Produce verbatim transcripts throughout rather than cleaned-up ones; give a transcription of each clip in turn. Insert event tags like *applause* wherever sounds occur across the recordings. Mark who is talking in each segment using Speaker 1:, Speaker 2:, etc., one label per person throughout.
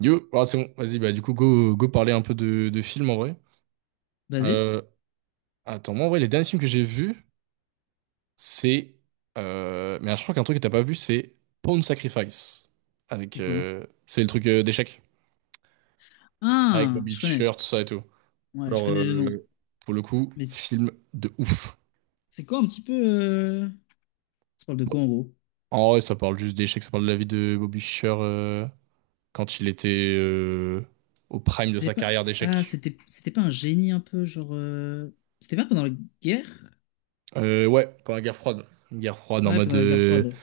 Speaker 1: Yo, ah, c'est bon, vas-y, bah du coup, go, go parler un peu de, de films en vrai.
Speaker 2: Basé?
Speaker 1: Euh, Attends, moi en vrai, les derniers films que j'ai vus, c'est. Euh, mais je crois qu'un truc que t'as pas vu, c'est Pawn Sacrifice. Avec,
Speaker 2: C'est quoi?
Speaker 1: euh, c'est le truc euh, d'échecs. Avec
Speaker 2: Ah,
Speaker 1: Bobby
Speaker 2: je connais.
Speaker 1: Fischer, tout ça et tout.
Speaker 2: Ouais, je
Speaker 1: Alors,
Speaker 2: connais le nom.
Speaker 1: euh, pour le coup,
Speaker 2: Mais c-
Speaker 1: film de ouf.
Speaker 2: c'est quoi un petit peu... euh, on parle de
Speaker 1: Bon,
Speaker 2: quoi en gros?
Speaker 1: en vrai, ça parle juste d'échecs, ça parle de la vie de Bobby Fischer euh, quand il était euh, au prime de
Speaker 2: C'est
Speaker 1: sa
Speaker 2: pas...
Speaker 1: carrière
Speaker 2: Ah,
Speaker 1: d'échecs.
Speaker 2: c'était c'était pas un génie un peu, genre... euh, c'était pas pendant la guerre?
Speaker 1: Euh, ouais, pendant la guerre froide. Une guerre froide en
Speaker 2: Ouais,
Speaker 1: mode.
Speaker 2: pendant la guerre
Speaker 1: euh,
Speaker 2: froide.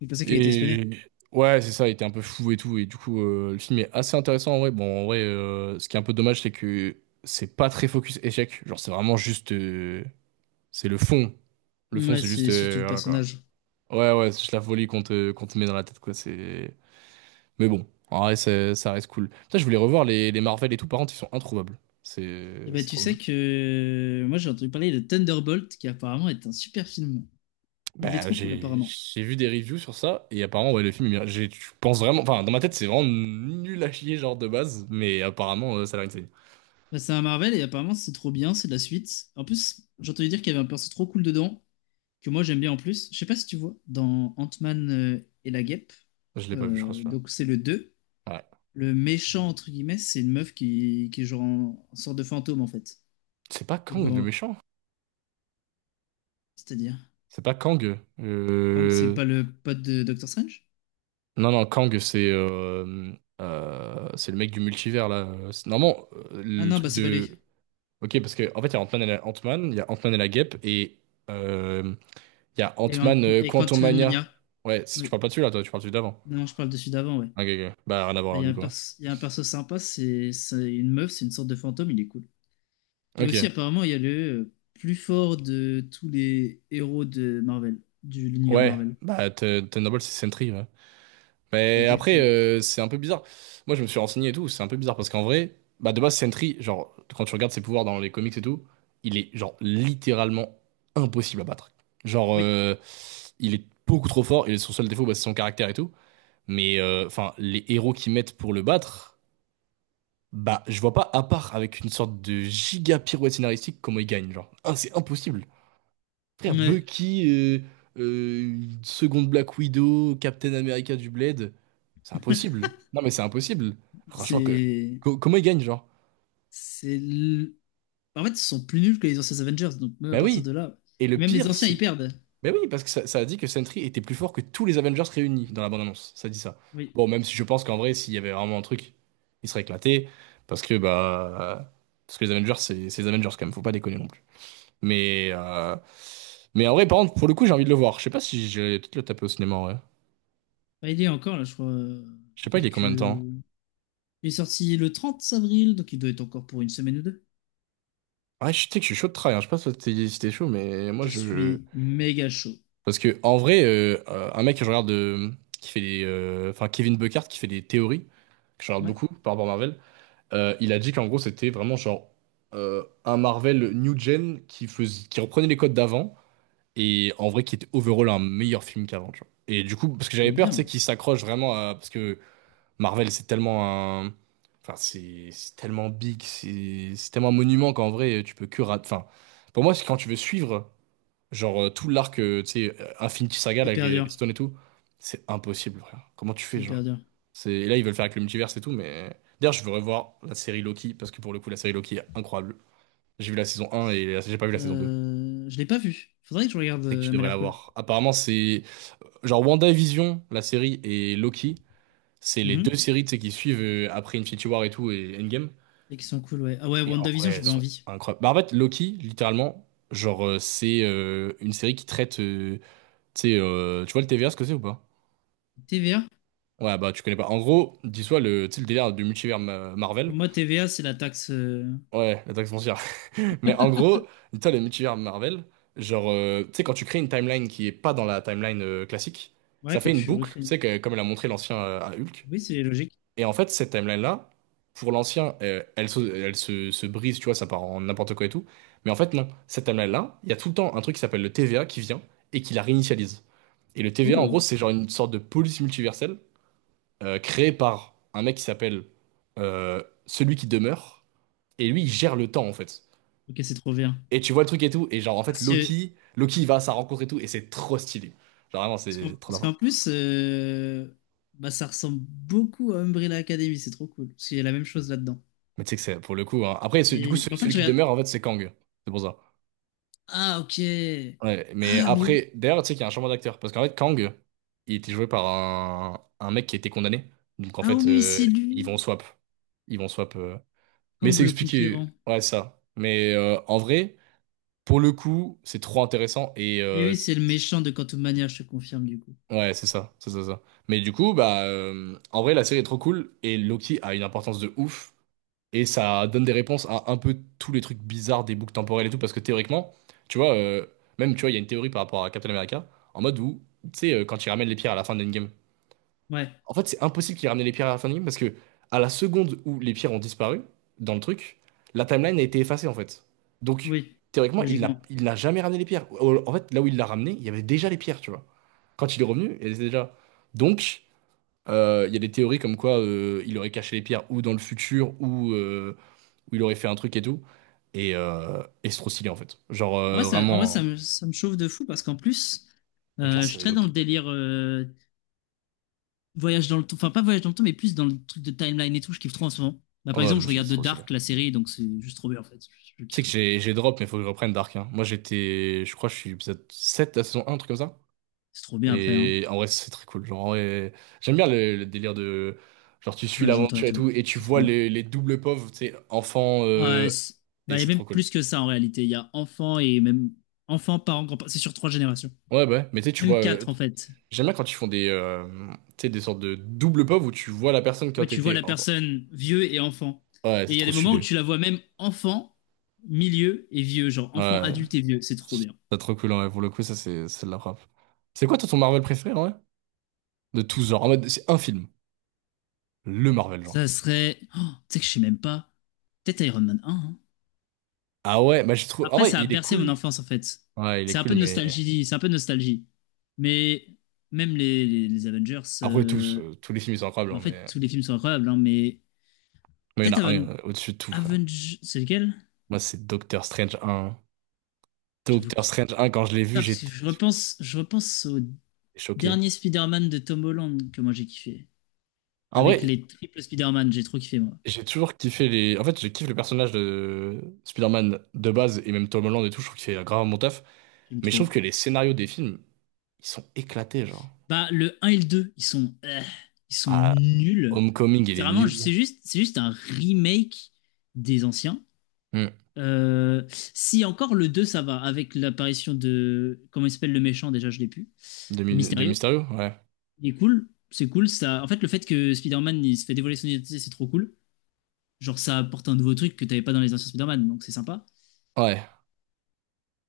Speaker 2: Il pensait qu'il était espionné.
Speaker 1: Et ouais, c'est ça, il était un peu fou et tout. Et du coup, euh, le film est assez intéressant en vrai. Bon, en vrai, euh, ce qui est un peu dommage, c'est que c'est pas très focus échec. Genre, c'est vraiment juste. euh, C'est le fond. Le fond,
Speaker 2: Ouais,
Speaker 1: c'est juste.
Speaker 2: c'est surtout
Speaker 1: euh,
Speaker 2: le
Speaker 1: Voilà quoi.
Speaker 2: personnage.
Speaker 1: Ouais, ouais, c'est juste la folie qu'on te, qu'on te met dans la tête quoi. C'est. Mais bon, en vrai, c'est- ça reste cool. Putain, je voulais revoir les, les Marvel et tout. Par contre, ils sont introuvables.
Speaker 2: Et
Speaker 1: C'est
Speaker 2: ben
Speaker 1: c'est
Speaker 2: tu
Speaker 1: trop.
Speaker 2: sais que... Moi, j'ai entendu parler de Thunderbolt, qui apparemment est un super film. Il est
Speaker 1: Bah,
Speaker 2: trop cool,
Speaker 1: j'ai
Speaker 2: apparemment.
Speaker 1: j'ai vu des reviews sur ça et apparemment ouais le film il mérite- j'ai- je pense vraiment enfin dans ma tête c'est vraiment nul à chier genre de base mais apparemment euh, ça a l'air insane.
Speaker 2: Bah, c'est un Marvel, et apparemment, c'est trop bien, c'est de la suite. En plus, j'ai entendu dire qu'il y avait un perso trop cool dedans, que moi j'aime bien en plus. Je sais pas si tu vois, dans Ant-Man euh, et la guêpe,
Speaker 1: Je l'ai pas vu je crois
Speaker 2: euh,
Speaker 1: celui-là.
Speaker 2: donc c'est le deux,
Speaker 1: Ouais.
Speaker 2: le méchant entre guillemets, c'est une meuf qui, qui est genre en, en sorte de fantôme en fait.
Speaker 1: C'est pas
Speaker 2: Et
Speaker 1: Kang le
Speaker 2: bon,
Speaker 1: méchant.
Speaker 2: c'est-à-dire,
Speaker 1: C'est pas Kang.
Speaker 2: Kang c'est
Speaker 1: Euh...
Speaker 2: pas le pote de Doctor Strange?
Speaker 1: Non non Kang c'est euh, euh, c'est le mec du multivers là. C'est- Normalement euh,
Speaker 2: Ah
Speaker 1: le
Speaker 2: non, bah
Speaker 1: truc
Speaker 2: c'est pas
Speaker 1: de
Speaker 2: lui.
Speaker 1: OK parce que en fait il y a Ant-Man et la Ant-Man, il y a Ant-Man et la Guêpe et euh, il y a
Speaker 2: Et, Ant-
Speaker 1: Ant-Man euh,
Speaker 2: et
Speaker 1: Quantumania.
Speaker 2: Quantumania,
Speaker 1: Ouais, si tu
Speaker 2: oui.
Speaker 1: parles pas de celui-là toi, tu parles de celui d'avant.
Speaker 2: Non, je parle de celui d'avant, ouais.
Speaker 1: OK, ok. Bah rien à voir
Speaker 2: Bah, il
Speaker 1: alors,
Speaker 2: y a
Speaker 1: du
Speaker 2: un
Speaker 1: coup, hein.
Speaker 2: perso, il y a un perso sympa, c'est c'est une meuf, c'est une sorte de fantôme, il est cool. Et
Speaker 1: Ok.
Speaker 2: aussi, apparemment, il y a le euh, plus fort de tous les héros de Marvel, de l'univers
Speaker 1: Ouais.
Speaker 2: Marvel.
Speaker 1: Bah, Te- Thunderbolt, c'est Sentry, ouais. Mais après,
Speaker 2: Exactement.
Speaker 1: euh, c'est un peu bizarre. Moi, je me suis renseigné et tout. C'est un peu bizarre parce qu'en vrai, bah, de base, Sentry, genre, quand tu regardes ses pouvoirs dans les comics et tout, il est, genre, littéralement impossible à battre. Genre,
Speaker 2: Oui,
Speaker 1: euh, il est beaucoup trop fort et son seul défaut, bah, c'est son caractère et tout. Mais, euh, enfin, les héros qu'ils mettent pour le battre, bah, je vois pas, à part avec une sorte de giga pirouette scénaristique, comment il gagne. Genre, ah, c'est impossible. Frère,
Speaker 2: ouais.
Speaker 1: Bucky, euh, euh, une seconde Black Widow, Captain America du Bled, c'est impossible. Non mais c'est impossible. Franchement, que,
Speaker 2: C'est.
Speaker 1: co- comment ils gagnent, genre?
Speaker 2: C'est. l- En fait, ils sont plus nuls que les anciens Avengers, donc même à
Speaker 1: Bah
Speaker 2: partir
Speaker 1: oui.
Speaker 2: de là.
Speaker 1: Et le
Speaker 2: Même les
Speaker 1: pire,
Speaker 2: anciens, ils
Speaker 1: c'est...
Speaker 2: perdent.
Speaker 1: Bah oui, parce que ça, ça a dit que Sentry était plus fort que tous les Avengers réunis dans la bande-annonce. Ça dit ça.
Speaker 2: Oui.
Speaker 1: Bon, même si je pense qu'en vrai, s'il y avait vraiment un truc, il serait éclaté. Parce que, bah... Parce que les Avengers, c'est c'est les Avengers quand même, faut pas déconner non plus. Mais... euh, Mais en vrai, par contre, pour le coup, j'ai envie de le voir. Je sais pas si j'ai peut-être le taper au cinéma, en vrai.
Speaker 2: Bah, il est encore là, je crois. euh,
Speaker 1: Je sais pas, il est
Speaker 2: Quelques...
Speaker 1: combien de temps?
Speaker 2: Il est sorti le trente avril, donc il doit être encore pour une semaine ou deux.
Speaker 1: Ouais, je sais que je suis chaud de try, hein. Je sais pas si t'es si t'es chaud, mais moi
Speaker 2: Je
Speaker 1: je.
Speaker 2: suis méga chaud.
Speaker 1: Parce que en vrai, euh, euh, un mec que je regarde euh, qui fait les. Euh, Enfin, Kevin Buckhart qui fait des théories, que je regarde
Speaker 2: Ouais,
Speaker 1: beaucoup par rapport à Marvel, euh, il a dit qu'en gros c'était vraiment genre euh, un Marvel New Gen qui faisait... qui reprenait les codes d'avant et en vrai qui était overall un meilleur film qu'avant, tu vois. Et du coup, parce que j'avais
Speaker 2: trop
Speaker 1: peur, tu sais,
Speaker 2: bien.
Speaker 1: qu'il s'accroche vraiment à. Parce que Marvel, c'est tellement un... Enfin, c'est c'est tellement big, c'est c'est tellement un monument qu'en vrai, tu peux que rater... Enfin, pour moi, c'est quand tu veux suivre, genre, euh, tout l'arc, euh, tu sais, euh, Infinity Saga
Speaker 2: C'est
Speaker 1: là, avec
Speaker 2: hyper
Speaker 1: les,
Speaker 2: dur.
Speaker 1: les Stones et tout, c'est impossible, frère. Comment tu
Speaker 2: C'est
Speaker 1: fais, genre?
Speaker 2: hyper dur.
Speaker 1: C'est... Et là, ils veulent faire avec le multiverse et tout, mais... D'ailleurs, je veux revoir la série Loki, parce que pour le coup, la série Loki est incroyable. J'ai vu la saison un et la- j'ai pas vu la saison deux.
Speaker 2: Euh, Je l'ai pas vu. Faudrait que je regarde,
Speaker 1: C'est que
Speaker 2: euh,
Speaker 1: tu
Speaker 2: elle m'a
Speaker 1: devrais la
Speaker 2: l'air cool.
Speaker 1: voir. Apparemment, c'est... Genre, WandaVision, la série, et Loki, c'est les
Speaker 2: Mhm.
Speaker 1: deux séries, tu sais, qui suivent euh, après Infinity War et tout, et Endgame.
Speaker 2: Et qui sont cool, ouais. Ah ouais,
Speaker 1: Et en vrai,
Speaker 2: WandaVision,
Speaker 1: elles
Speaker 2: j'avais
Speaker 1: sont
Speaker 2: envie.
Speaker 1: incroyables. Bah, en fait, Loki, littéralement, genre, euh, c'est euh, une série qui traite. euh, Tu sais, euh, tu vois le T V A, ce que c'est ou pas?
Speaker 2: T V A?
Speaker 1: Ouais, bah, tu connais pas. En gros, dis-toi le, tu sais, le délire du multivers Ma- Marvel.
Speaker 2: Pour moi, T V A, c'est la taxe. euh,
Speaker 1: Ouais, la taxe foncière. *laughs* Mais en gros, dis-toi le multivers Marvel, genre, euh, tu sais, quand tu crées une timeline qui est pas dans la timeline euh, classique,
Speaker 2: Ouais,
Speaker 1: ça fait
Speaker 2: quand
Speaker 1: une
Speaker 2: tu
Speaker 1: boucle, tu
Speaker 2: recrées.
Speaker 1: sais, que- comme elle a montré l'ancien euh, à Hulk.
Speaker 2: Oui, c'est logique.
Speaker 1: Et en fait, cette timeline-là, pour l'ancien, euh, elle se, elle se, se brise, tu vois, ça part en n'importe quoi et tout. Mais en fait, non. Cette timeline-là, il y a tout le temps un truc qui s'appelle le T V A qui vient et qui la réinitialise. Et le T V A, en gros,
Speaker 2: Oh,
Speaker 1: c'est genre une sorte de police multiverselle euh, créée par un mec qui s'appelle euh, Celui qui demeure. Et lui, il gère le temps, en fait.
Speaker 2: ok, c'est trop bien.
Speaker 1: Et tu vois le truc et tout. Et genre, en fait,
Speaker 2: Parce que,
Speaker 1: Loki, Loki, il va à sa rencontre et tout. Et c'est trop stylé. Genre, vraiment,
Speaker 2: parce qu'en
Speaker 1: c'est trop
Speaker 2: parce
Speaker 1: d'avant.
Speaker 2: qu'en plus, euh, bah, ça ressemble beaucoup à Umbrella Academy, c'est trop cool. Parce qu'il y a la même chose là-dedans.
Speaker 1: Mais tu sais que c'est pour le coup, hein. Après, ce- du coup,
Speaker 2: Et
Speaker 1: ce-
Speaker 2: bah, en fait,
Speaker 1: celui
Speaker 2: je
Speaker 1: qui
Speaker 2: regarde.
Speaker 1: demeure, en fait, c'est Kang. C'est pour ça.
Speaker 2: Ah, ok.
Speaker 1: Ouais, mais
Speaker 2: Ah, mais oui.
Speaker 1: après, d'ailleurs, tu sais qu'il y a un changement d'acteur. Parce qu'en fait, Kang, il était joué par un, un mec qui était condamné. Donc en
Speaker 2: Ah,
Speaker 1: fait,
Speaker 2: oui,
Speaker 1: euh,
Speaker 2: c'est
Speaker 1: ils
Speaker 2: lui.
Speaker 1: vont swap. Ils vont swap. euh. Mais
Speaker 2: Kang
Speaker 1: c'est
Speaker 2: le
Speaker 1: expliqué.
Speaker 2: Conquérant.
Speaker 1: Ouais, ça. Mais euh, en vrai, pour le coup, c'est trop intéressant. Et
Speaker 2: Et
Speaker 1: euh,
Speaker 2: oui,
Speaker 1: c'est-
Speaker 2: c'est le méchant de Quantum Mania, je te confirme, du coup.
Speaker 1: ouais, c'est ça. C'est ça, ça. Mais du coup, bah, euh, en vrai, la série est trop cool. Et Loki a une importance de ouf. Et ça donne des réponses à un peu tous les trucs bizarres des boucles temporelles et tout, parce que théoriquement, tu vois, euh, même, tu vois, il y a une théorie par rapport à Captain America, en mode où, tu sais, euh, quand il ramène les pierres à la fin de Endgame.
Speaker 2: Ouais,
Speaker 1: En fait, c'est impossible qu'il ramène les pierres à la fin de Endgame, parce que à la seconde où les pierres ont disparu, dans le truc, la timeline a été effacée, en fait. Donc,
Speaker 2: oui,
Speaker 1: théoriquement, il n'a
Speaker 2: logiquement.
Speaker 1: il n'a jamais ramené les pierres. Au- En fait, là où il l'a ramené, il y avait déjà les pierres, tu vois. Quand il est revenu, elles étaient déjà. Donc, euh, il y a des théories comme quoi euh, il aurait caché les pierres ou dans le futur, ou... euh, où il aurait fait un truc et tout. Et, euh, et c'est trop stylé en fait. Genre
Speaker 2: En vrai,
Speaker 1: euh,
Speaker 2: ça, en vrai,
Speaker 1: vraiment, euh,
Speaker 2: ça me, ça me chauffe de fou parce qu'en plus,
Speaker 1: avec la
Speaker 2: euh, je suis
Speaker 1: série
Speaker 2: très dans le
Speaker 1: Loki.
Speaker 2: délire euh, voyage dans le temps, enfin pas voyage dans le temps, mais plus dans le truc de timeline et tout, je kiffe trop en ce moment. Bah,
Speaker 1: Oh,
Speaker 2: par
Speaker 1: ouais,
Speaker 2: exemple, je
Speaker 1: mais c'est
Speaker 2: regarde The
Speaker 1: trop stylé.
Speaker 2: Dark, la série, donc c'est juste trop bien en fait. Je, je
Speaker 1: Tu
Speaker 2: kiffe
Speaker 1: sais que
Speaker 2: trop.
Speaker 1: j'ai j'ai drop, mais il faut que je reprenne Dark, hein. Moi j'étais, je crois que je suis épisode sept de la saison un, un truc comme ça.
Speaker 2: C'est trop bien après, hein.
Speaker 1: Et en vrai, c'est très cool. Genre, en vrai, j'aime bien le, le délire de. Genre, tu suis
Speaker 2: Voyage dans le temps et
Speaker 1: l'aventure et
Speaker 2: tout.
Speaker 1: tout, et tu
Speaker 2: C'est trop
Speaker 1: vois
Speaker 2: bien.
Speaker 1: les, les doubles pauvres, tu sais, enfants,
Speaker 2: Ah,
Speaker 1: euh,
Speaker 2: ouais, c'est-
Speaker 1: et
Speaker 2: bah, il y a
Speaker 1: c'est
Speaker 2: même
Speaker 1: trop cool.
Speaker 2: plus que ça en réalité. Il y a enfant et même enfant, parents, grands-parents. C'est sur trois générations.
Speaker 1: Ouais, bah ouais, mais tu sais, tu
Speaker 2: Même
Speaker 1: vois. euh,
Speaker 2: quatre en fait.
Speaker 1: J'aime bien quand ils font des, euh, tu sais, des sortes de double pauvres où tu vois la personne quand
Speaker 2: Ouais, tu vois
Speaker 1: t'étais
Speaker 2: la
Speaker 1: enfant.
Speaker 2: personne vieux et enfant.
Speaker 1: Ouais,
Speaker 2: Et
Speaker 1: c'est
Speaker 2: il y a
Speaker 1: trop
Speaker 2: des moments où
Speaker 1: stylé.
Speaker 2: tu la vois même enfant, milieu et vieux. Genre enfant,
Speaker 1: Ouais,
Speaker 2: adulte et vieux. C'est trop bien.
Speaker 1: c'est trop cool, ouais. Pour le coup, ça, c'est c'est de la frappe. C'est quoi, toi, ton Marvel préféré, en vrai? De tous genres. En mode, c'est un film. Le Marvel,
Speaker 2: Ça
Speaker 1: genre.
Speaker 2: serait. Oh, tu sais que je sais même pas. Peut-être Iron Man un, hein.
Speaker 1: Ah ouais, bah, je trouve. En
Speaker 2: Après,
Speaker 1: vrai,
Speaker 2: ça a
Speaker 1: il est
Speaker 2: bercé mon
Speaker 1: cool.
Speaker 2: enfance en fait.
Speaker 1: Ouais, il est
Speaker 2: C'est un
Speaker 1: cool,
Speaker 2: peu de
Speaker 1: mais.
Speaker 2: nostalgie, c'est un peu de nostalgie. Mais même les, les- les Avengers,
Speaker 1: Après, tous.
Speaker 2: euh,
Speaker 1: Euh, tous les films, ils sont incroyables,
Speaker 2: bah,
Speaker 1: hein,
Speaker 2: en fait,
Speaker 1: mais.
Speaker 2: tous les films sont incroyables, hein, mais
Speaker 1: Mais il y en
Speaker 2: peut-être
Speaker 1: a un
Speaker 2: Aven...
Speaker 1: euh, au-dessus de tout, frère.
Speaker 2: Avengers, c'est lequel?
Speaker 1: Moi, c'est Doctor Strange un.
Speaker 2: J'avoue que...
Speaker 1: Doctor Strange un, quand je l'ai vu,
Speaker 2: Ah, parce que
Speaker 1: j'étais
Speaker 2: je repense, je repense au
Speaker 1: choqué.
Speaker 2: dernier Spider-Man de Tom Holland que moi j'ai kiffé.
Speaker 1: En
Speaker 2: Avec
Speaker 1: vrai,
Speaker 2: les triples Spider-Man, j'ai trop kiffé moi.
Speaker 1: j'ai toujours kiffé les. En fait, je kiffe le personnage de Spider-Man de base, et même Tom Holland et tout. Je trouve qu'il fait grave mon taf.
Speaker 2: J'aime
Speaker 1: Mais je trouve
Speaker 2: trop.
Speaker 1: que les scénarios des films, ils sont éclatés, genre.
Speaker 2: Bah, le un et le deux, ils sont, euh, ils sont
Speaker 1: Ah,
Speaker 2: nuls.
Speaker 1: Homecoming, il
Speaker 2: C'est
Speaker 1: est
Speaker 2: vraiment,
Speaker 1: nul.
Speaker 2: c'est juste, c'est juste un remake des anciens.
Speaker 1: Hmm.
Speaker 2: Euh, si encore le deux ça va, avec l'apparition de. Comment il s'appelle le méchant déjà, je l'ai plus.
Speaker 1: De,
Speaker 2: Euh,
Speaker 1: Mi- de
Speaker 2: Mysterio.
Speaker 1: Mysterio? Ouais.
Speaker 2: Il est cool, c'est cool. Ça... En fait, le fait que Spider-Man il se fait dévoiler son identité, c'est trop cool. Genre, ça apporte un nouveau truc que t'avais pas dans les anciens Spider-Man, donc c'est sympa.
Speaker 1: Ouais.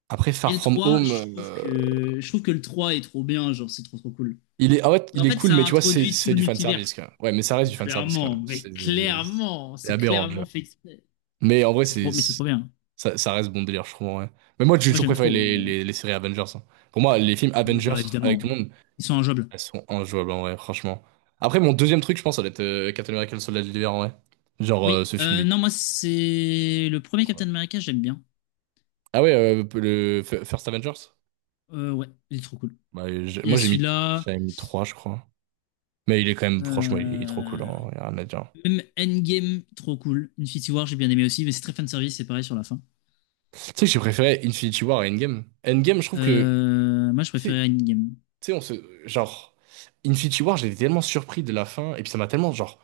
Speaker 1: Après,
Speaker 2: Et
Speaker 1: Far
Speaker 2: le
Speaker 1: From
Speaker 2: trois
Speaker 1: Home,
Speaker 2: je trouve
Speaker 1: euh,
Speaker 2: que je trouve que le trois est trop bien, genre, c'est trop trop cool.
Speaker 1: il est, ah ouais, il
Speaker 2: En
Speaker 1: est
Speaker 2: fait,
Speaker 1: cool,
Speaker 2: ça
Speaker 1: mais
Speaker 2: a
Speaker 1: tu vois, c'est
Speaker 2: introduit tout
Speaker 1: c'est
Speaker 2: le
Speaker 1: du
Speaker 2: multivers.
Speaker 1: fanservice, quand même. Ouais, mais ça reste du fanservice, quand
Speaker 2: Clairement,
Speaker 1: même.
Speaker 2: mais
Speaker 1: C'est des-
Speaker 2: clairement,
Speaker 1: c'est
Speaker 2: c'est
Speaker 1: aberrant, déjà.
Speaker 2: clairement fait exprès.
Speaker 1: Mais en vrai,
Speaker 2: C'est trop,
Speaker 1: c'est,
Speaker 2: mais c'est
Speaker 1: c'est-
Speaker 2: trop bien.
Speaker 1: ça, ça reste bon délire, je trouve, ouais. Mais moi, j'ai
Speaker 2: Moi,
Speaker 1: toujours
Speaker 2: j'aime
Speaker 1: préféré
Speaker 2: trop.
Speaker 1: les,
Speaker 2: Euh.
Speaker 1: les, les séries Avengers, hein. Pour moi, les films
Speaker 2: Oui,
Speaker 1: Avengers,
Speaker 2: bah
Speaker 1: avec tout le
Speaker 2: évidemment.
Speaker 1: monde,
Speaker 2: Ils sont injouables.
Speaker 1: elles sont injouables, en vrai, franchement. Après, mon deuxième truc, je pense, ça va être euh, Captain America, le soldat de l'hiver, en vrai. Genre, euh,
Speaker 2: Oui,
Speaker 1: ce film,
Speaker 2: euh,
Speaker 1: il
Speaker 2: non, moi, c'est le
Speaker 1: est
Speaker 2: premier
Speaker 1: trop bien.
Speaker 2: Captain America, j'aime bien.
Speaker 1: Ah ouais, euh, le F- First Avengers?
Speaker 2: Euh, ouais, il est trop cool.
Speaker 1: Ouais, j'ai-
Speaker 2: Il y a
Speaker 1: moi, j'ai mis,
Speaker 2: celui-là.
Speaker 1: j'avais mis trois, je crois. Mais il est quand même, franchement, il est, il est trop cool,
Speaker 2: euh,
Speaker 1: hein, y a rien à dire.
Speaker 2: Même Endgame, trop cool. Infinity War, j'ai bien aimé aussi, mais c'est très fanservice, c'est pareil sur la fin.
Speaker 1: Tu sais que j'ai préféré Infinity War à Endgame. Endgame, je trouve que, tu
Speaker 2: Euh, Moi, je
Speaker 1: sais,
Speaker 2: préférais Endgame.
Speaker 1: tu sais, on se, genre, Infinity War, j'étais tellement surpris de la fin, et puis ça m'a tellement, genre,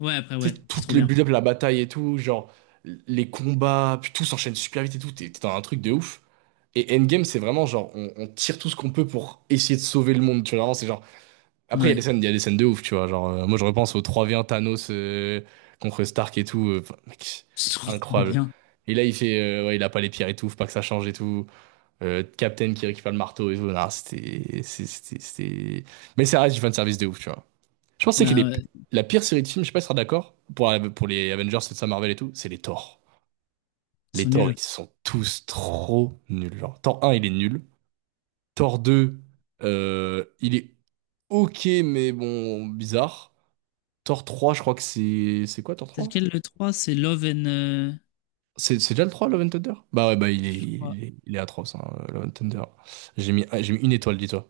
Speaker 2: Ouais, après,
Speaker 1: tu sais,
Speaker 2: ouais,
Speaker 1: tout
Speaker 2: c'est trop
Speaker 1: le
Speaker 2: bien.
Speaker 1: build-up, la bataille et tout, genre, les combats, puis tout s'enchaîne super vite et tout, t'es t'es dans un truc de ouf. Et Endgame, c'est vraiment, genre, on, on tire tout ce qu'on peut pour essayer de sauver le monde, tu vois, vraiment, c'est genre. Après, il y a
Speaker 2: Ouais,
Speaker 1: des scènes, il y a des scènes de ouf, tu vois. Genre, euh, moi, je repense au trois contre un Thanos, euh, contre Stark et tout. euh, enfin, mec,
Speaker 2: *laughs* c'est
Speaker 1: c'est
Speaker 2: trop
Speaker 1: incroyable.
Speaker 2: bien.
Speaker 1: Et là, il fait, euh, ouais, il a pas les pierres et tout, faut pas que ça change et tout. Euh, Captain qui récupère le marteau et tout. Non, c'était, c'est- c'était, c'était- Mais ça reste du fan service de ouf, tu vois. Je pense que c'est que
Speaker 2: Bah,
Speaker 1: les-
Speaker 2: ouais,
Speaker 1: la pire série de films, je sais pas si tu seras d'accord, pour, pour les Avengers, c'est ça, Marvel et tout, c'est les Thor.
Speaker 2: ils
Speaker 1: Les
Speaker 2: sont
Speaker 1: Thor,
Speaker 2: nuls.
Speaker 1: ils sont tous trop nuls. Genre, Thor un, il est nul. Thor deux, euh, il est ok, mais bon, bizarre. Thor trois, je crois que c'est. C'est quoi, Thor
Speaker 2: C'est
Speaker 1: trois
Speaker 2: lequel le trois? C'est Love and. Euh, je
Speaker 1: C'est c'est déjà le trois, Love and Thunder? Bah ouais, bah il est,
Speaker 2: crois.
Speaker 1: il est, il est atroce, hein, Love and Thunder. J'ai mis, j'ai mis une étoile, dis-toi.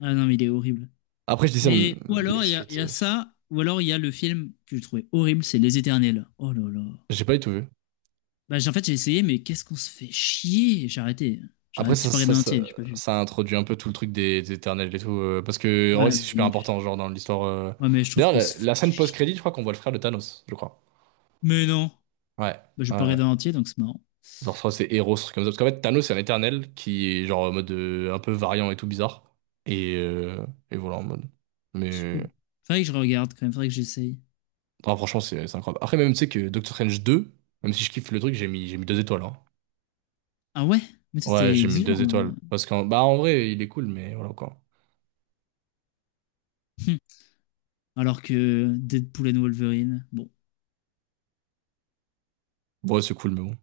Speaker 2: Ah non, mais il est horrible.
Speaker 1: Après, je dis ça, mais
Speaker 2: Mais, ou
Speaker 1: les
Speaker 2: alors, il y a, il
Speaker 1: suites,
Speaker 2: y a
Speaker 1: euh,
Speaker 2: ça, ou alors, il y a le film que j'ai trouvé horrible, c'est Les Éternels. Oh là là.
Speaker 1: j'ai pas du tout vu.
Speaker 2: Bah, j'ai- en fait, j'ai essayé, mais qu'est-ce qu'on se fait chier! J'ai arrêté. J'ai
Speaker 1: Après,
Speaker 2: arrêté, j'ai
Speaker 1: ça,
Speaker 2: pas
Speaker 1: ça,
Speaker 2: regardé en
Speaker 1: ça,
Speaker 2: entier, j'ai pas vu.
Speaker 1: ça introduit un peu tout le truc des, des éternels et tout, euh, parce que en vrai,
Speaker 2: Ouais,
Speaker 1: c'est super
Speaker 2: mais,
Speaker 1: important, genre, dans l'histoire. euh.
Speaker 2: ouais, mais je trouve
Speaker 1: D'ailleurs,
Speaker 2: qu'on
Speaker 1: la,
Speaker 2: se fait
Speaker 1: la scène
Speaker 2: chier.
Speaker 1: post-crédit, je crois qu'on voit le frère de Thanos, je crois.
Speaker 2: Mais non!
Speaker 1: Ouais,
Speaker 2: Bah, j'ai
Speaker 1: ouais,
Speaker 2: pas
Speaker 1: ouais.
Speaker 2: regardé en entier, donc c'est marrant.
Speaker 1: Genre, je crois que c'est Eros, truc comme ça. Parce qu'en fait, Thanos, c'est un éternel qui est, genre, en mode, euh, un peu variant et tout bizarre. Et, euh, et voilà, en mode.
Speaker 2: C'est
Speaker 1: Mais.
Speaker 2: cool. Faudrait que je regarde quand même, faudrait que j'essaye.
Speaker 1: Ah, franchement, c'est c'est incroyable. Après, même, tu sais que Doctor Strange deux, même si je kiffe le truc, j'ai mis, j'ai mis deux étoiles, hein.
Speaker 2: Ah ouais? Mais toi,
Speaker 1: Ouais,
Speaker 2: t'es
Speaker 1: j'ai mis
Speaker 2: exigeant.
Speaker 1: deux étoiles.
Speaker 2: Euh.
Speaker 1: Parce qu'en bah, en vrai, il est cool, mais voilà quoi.
Speaker 2: Hum. Alors que Deadpool and Wolverine, bon.
Speaker 1: Bon, ouais, c'est cool, mais bon.